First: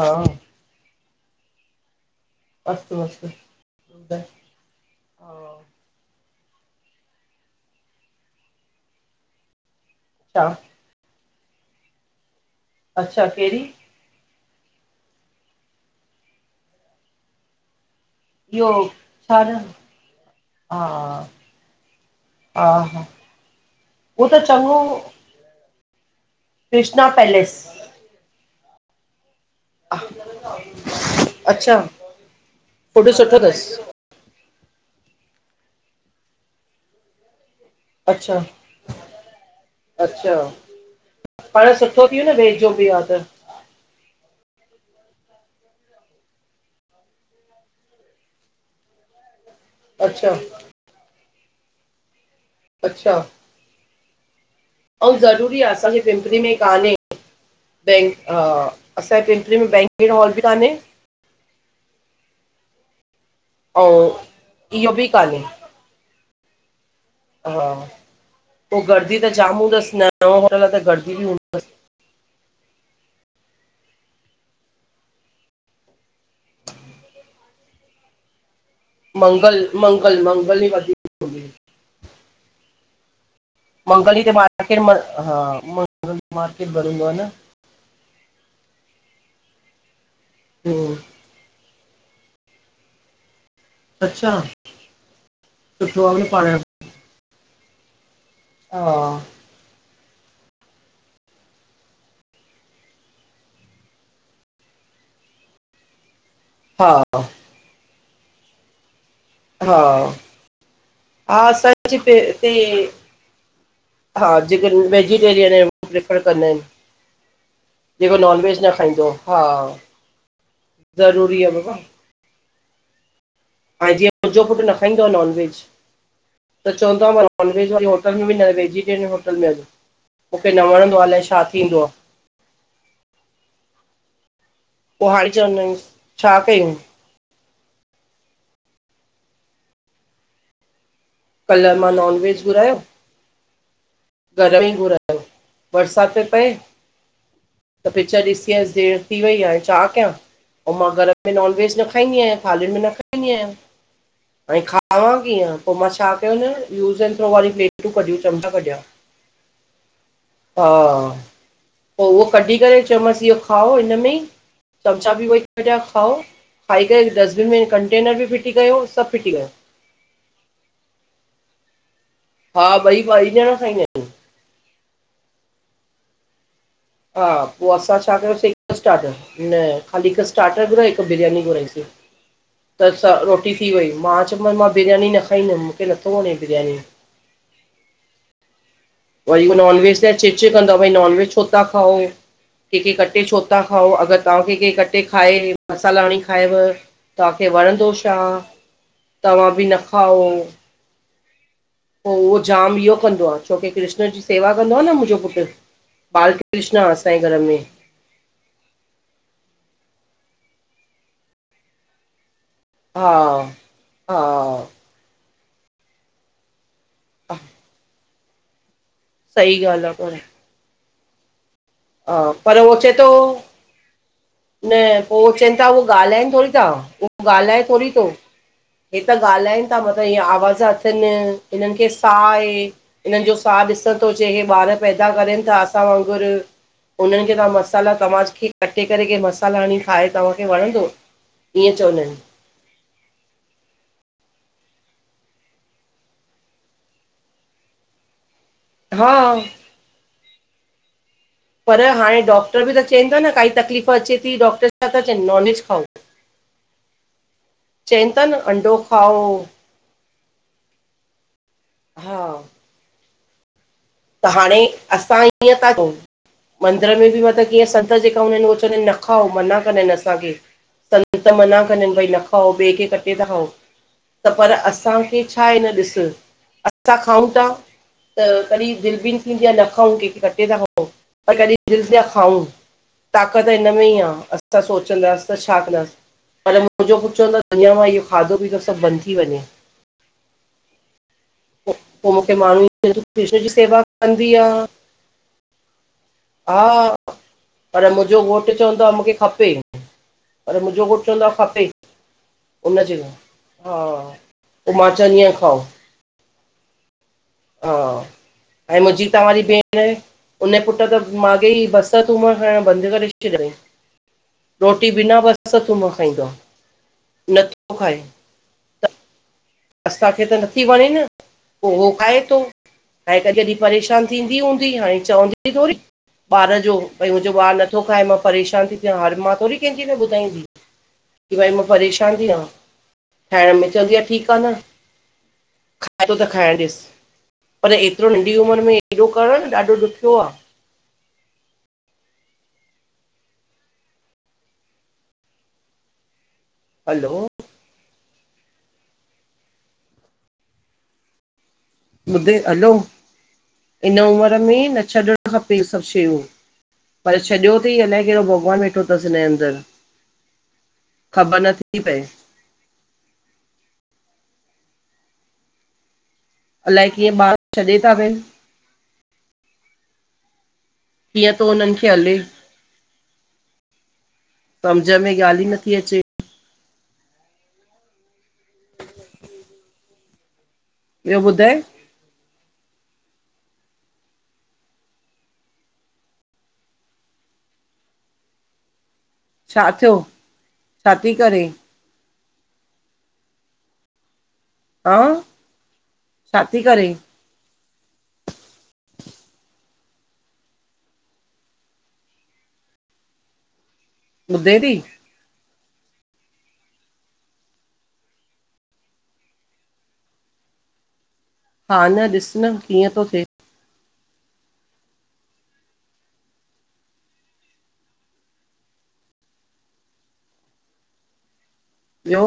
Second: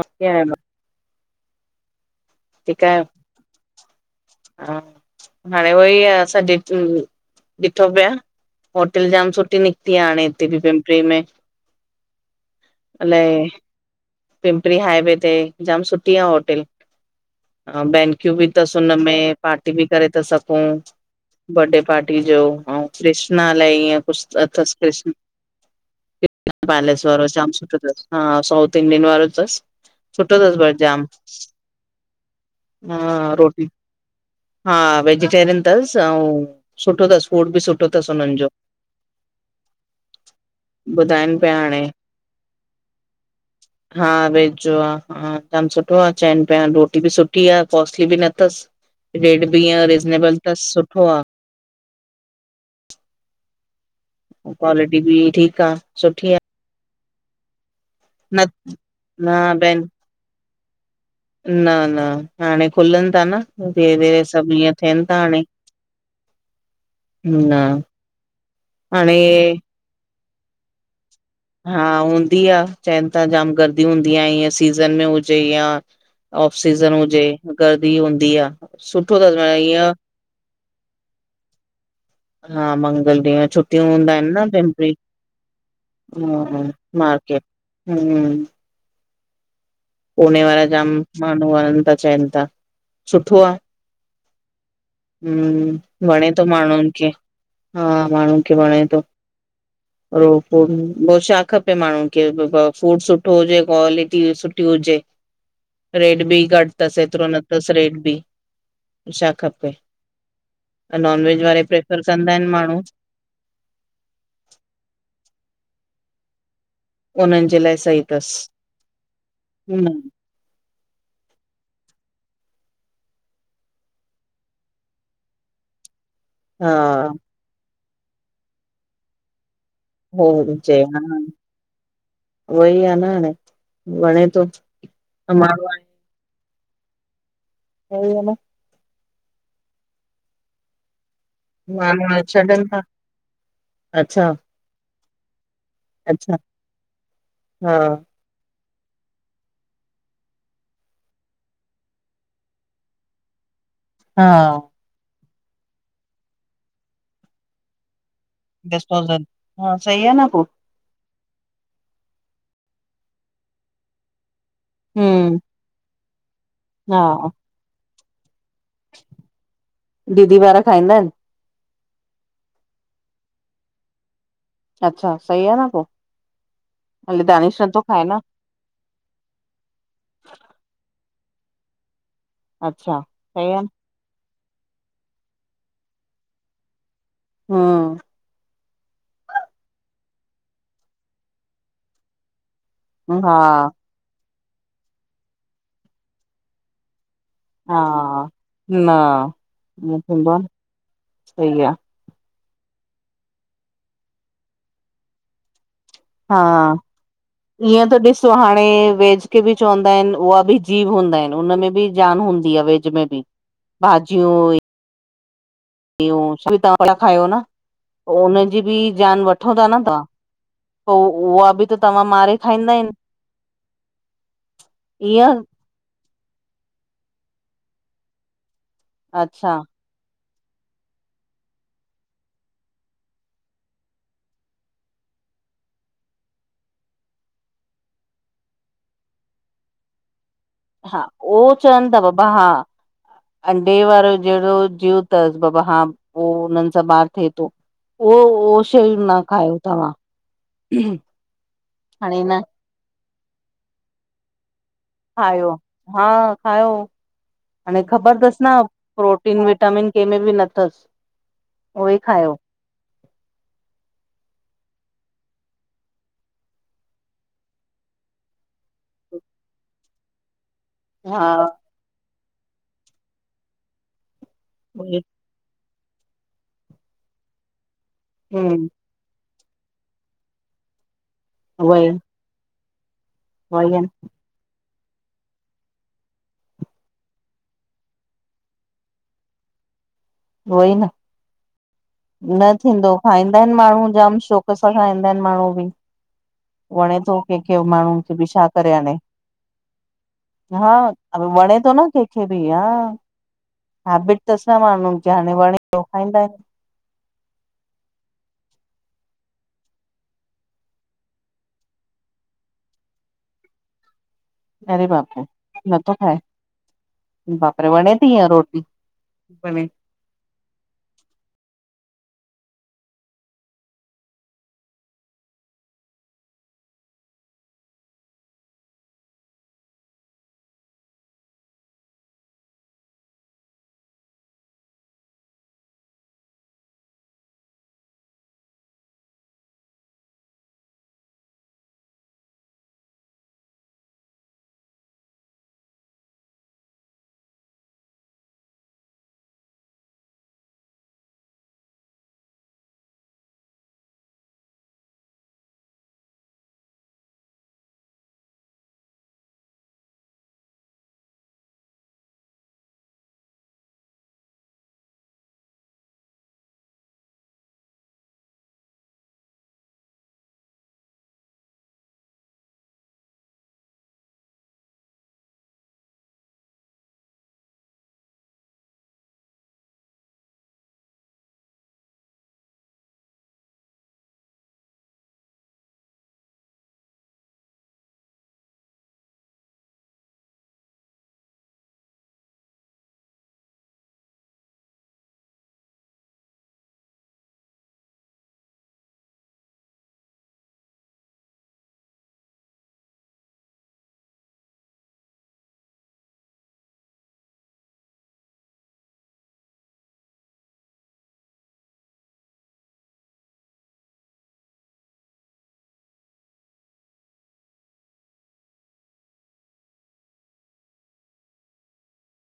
हा ठीकु [unintelligible] तु आहियो? ॿुधाय। हा हाणे उहो ई असां ॾि ॾिठो पिया होटल जाम सुठी निक कती हाणे अच्छा हिते बि पिंपरी में। अच्छा, अलाए कहिॾी? पिंपरी हाईवे ते, ॼाम सुठी आ होटल। बैंक्यू बि इहो थसि हुनमें छा न पार्टी बि करे था सघूं। हा बर्थडे पार्टी जो हा ऐं हा कृष्णा लाए ईअं कुझु उहो त अ थसि चङो कृष्ण पैलस कृष्णा वारो जाम पैलेस सुठो अथसि। हा, साउथ इंडियन वारो थसि। सुठो थसि बट जाम। अच्छा हा, फूड सुठो रोटी। अथसि हा, वेजिटेरियन थसि, अऊं सुठो अथसि, फूड बि सुठो अथसि, हुननि अच्छा जो। अच्छा, ॿुधाइनि पिया पाण हाणे सुठो थी वियो न, वेज जो बि आ त। हा, वेज जो आ। हा, कम सुठो आ, चवनि पिया रोटी बि सुठी आ। कॉस्टली बि न अथसि। रेट बि ईंअं अच्छा रिज़नेबल तस्, सुठो आ। अच्छा। [unintelligible] ऐं, ज़रूरी ठीकु आ असांजे सुठी आ पिंपरी में कान्हे, बैंक, न असांजे पिंपरी न में भेण बैंकट हॉल बि कान्हे। न- न, हाणे खुलनि था न, ऐं धीरे- धीरे सभु हीअ इहो थियनि बि था कान्हे हाणे। न हा, पोइ हाणे गर्दी त जाम हूंदसि, नओं- नओ होटल आ त गर्दी बि हूंदी। हा, हूंदी आ, चवनि था जाम गर्दी हूंदी आ ईअ सीज़न में हुजे यां ऑफ सीज़न हुजे, गर्दी हूंदी आ, सुठो अथसि मतलब ईअं कल मंगल [unintelligible] [inaudible] हा, मंगल ॾींह छुट् हूंदा मंगल ई त आहिनि न मार्केट पंजे, म हा मंगल हुं, मार्केट बंद हूंदो आ न मार्केट हुं, [unintelligible] पूने वारा जाम हम्म माण्हूं वञनि था, चवनि था सुठो आ। हुं, अच्छा सुठो आ न वणे थो पाण हा माण्हुनि खे। हा माण्हू खे वणे थो। [inaudible] ॿियो छा खपे माण्हू खे, फूड सुठो हुजे क्वालिटी सुठ ठी हुजे, रेट बि घटि हा अथसि हेतिरो न अथसि, रेट बि। छा खपे? हा नॉनवेज हा वारे असांजे प्रिफर पे कंदा आहिनि हिते माण्हू हा, जेके रु वेजिटेरियन आहिनि, उहे प्रिफर कंदा आहिनि। उन्हनि जे लाइ सही जेको नॉन अथसि वेज न खाईंदो। हा, न ज़रूरी आहे बाबा हा, जीअं मुंहिंजो पुटु न खाईंदो आहे नॉन वेज, हा त चवंदो आहे मा नॉन वेज वारी होटल में बि न, वेजटेरियन होटल में हल। हो मूंखे न वणंदो आहे अलाए छा थींदो आहे। वई आहे न हाणे, वणे थो, पो हाणे त चवंदा माण्हू आहियूं आहिनि छा कयूं? वई आ न? कल्ह मां हान हाणे नॉनवेज छॾनि था, अच्छा रईं घुरायो, बरसाति पी अच्छा, पए, त हा, पिक्चर ॾिस् चईं, देरि थी वई आहे, छा कियां? पोइ मां घर में नॉन-वेज न खाईंदी आहियां, थालियुनि में बि न खाईंदी आहियां। पोइ हा। खावां कीअं, पोइ मां छा कयमि, यूज़ ऐं थ्रो वारी प्लेटूं कढियूं थमि। डिस्पोजल, हा सही आहे न पो। हा पो उहो कढी करे चयो मांसि, इहो खाओ हिन में ई। चमिचा बि हम्म, वही कढिया खाओ, खाई करे हा डस्टबिन में कंटेनर बि फिटी कयो, सभु फिटी कयो। दीदी वारा खाईंदा आहिनि? हा ॿई, ॿई ॼणा खाईंदा आहिनि। अच्छा, सही आहे न पो। हाली हा, दानिश पो नथो असां खाए छा न? कयोसीं स्टार्टर न, हाली हिक स्टार्टर घुराई, हिक बिरयानी घुराईसीं। त् अच्छा छा सही रोटी आ न, थी वई! मां चओ मान मां बिरयानी न खाईं दम मूखे नथो वणे बिरयानी। हम्म वरी हूअ नॉन वेज लाये चिक-चिक कंदव भई, वरी नॉन वेज छो छो तां खाओ, के खे कटे छो तां हा, खाओ। काॅ केखे कटे खाएं, मसाला हणी खाएं व। तहांखे वणंदो छा! हा न त्वां बि न ईअं खाओ। थींदो आ न, सही आ। पो उहो जाम इहो कंदो आह, छोकी कृष्ण जी सेवा कंदो आ न मुहिंजो पुट्र। बाल कृष्ण आ असां ऐ घर में। सो हाणे वेज खे बि चवंदा आएं उहा बि जीव हूंदा आयेन, उनमें बि जान हूंदी आ वेज ज में हा भी हा भाजीयूं अउ इओ सिता फ़ला खायो ना, ओ हुनजी बि ज़ान वठो सही था न ॻाल्हि आहे ता। पर पो उआ बि त तव्हां मारे पर खाईंदा हो आहिन चए तो, न पो ईअं चेन् त हुअ ॻालाएन थोड़ी ता, उह ॻालाए थोड़ी तो हे त अच्छा ॻालाइन था मत हिय आवाज़ अचन, हिनन खे साह आहे। हिनन जो साह ॾिसण तो अचे हे बार पैदा करन था असां वांगूर उन्हन खे तहां मसाला! तव्हांखे कटे करे, केर मसाला हणी खाऐ त् हा उओ चअ ता बाबा हा। अंडे वारो ज़हेड़ो ज़ीव तस! बाबा हां पो उन‌ं सां बार थे तो। उओ-उहो शयूं हा न खायो तव्हां! पर हाणे डॉक्टर बि त चेन ता न काई तकलीफ़ अचे थी डॉक्टर छा था चवनि खायो, नॉनवेज खाओ हा खायो। हाणे चवनि ख़बर था तस न अंडो खाओ प्रोटीन, विटामिन केमें बि न तस! उहो ई हा खायो। त हाणे, असां ईअं ता कयूं। मंदर में बि वन त कीअं संत जेका हूंदा आयेन, उअ चवंदा आयेन, न खाओ मना कंदा आयेन असांखे। हा संत मना कंदा आयेन भई! न खाओ ॿे खे कटे था खाओ, त पर हम उई असांखे छा! आहे न ॾिस, असां खाऊं था त दिल बि थींदी आह न खाऊं, कहिं खे कटे था खाऊं पर कॾहिं दिल उई थींदी आ खाऊं। ताक़त हिन में आहिनि ई आ, असां सोचंदास त छा कंदास। पर मुहिंजो पुट चवंदो आ अञां मां इहो खाधो-पीतो सभ बंद थी वञे। उहोई न्। हा न थींदो! खाईंदा इन माणू जाम कंदी शौक़ आहे सां खाईंदा इन माणूं बि। हा वणे थो, केख़े पर माणूंन खे मुंहिंजो बि छा घोटु करे चवंदो हाड़े। आहे मूंखे खपे पर हा मुंहिंजो घोटु चवंदो आहे वणे खपे थो न केख़े बि हा! उनजे हा हेबिट तस न पोइ मां माणूं खे, चवंदी आहियां हाणे खाओ वणे तो खाईंदायेन। हा! ऐं मुहिंजी त वरी भेण हुनये पुट त मागे ई बसर, थूम खायण बंद करे छॾयां तई। रोटी बिना बसर, थूम खाईंदो आ। बापरे वणे ती इय रोटी, वणे असांखे त नथी वणे न, पो हो खाए थो। हाणे त ज़ॾहि परेशान थींदी हूंदी हाणे चवंदी थोरी। ॿार जो भई मुहिंजो ॿार नथो खाए मां परेशान थी थ्यां, हर मां थोरी कहिंज़ी बि बुधाईंदी। की भई मां परेशान थीयां ठाहिण में चवंदी आह ठीक आहे न। खाइ थो त खाइण ॾिस। पर एतरो नंढी उमर में एॾो करण ॾाढो ॾुखियो आ। हलो। ॿुधे हलो इन उमर में न छॾणु खपे इ सभ शयूं। पर छॾियो थई अलाए केहड़ो भॻवान वेठो थस हिनजे अंदर। ख़बर नथी पए। अलाए कीअं ॿार छॾे था वेन। कीअं थो हुनन खे हले सम्झ में ॻाल्हि ई नथी अचे। ॿियो ॿुधाए। छा थ्यो छा तिं करे? ह छा ती करे? मुुधे ती। हा न ॾिस न कीअं तो थिए? ॿियो।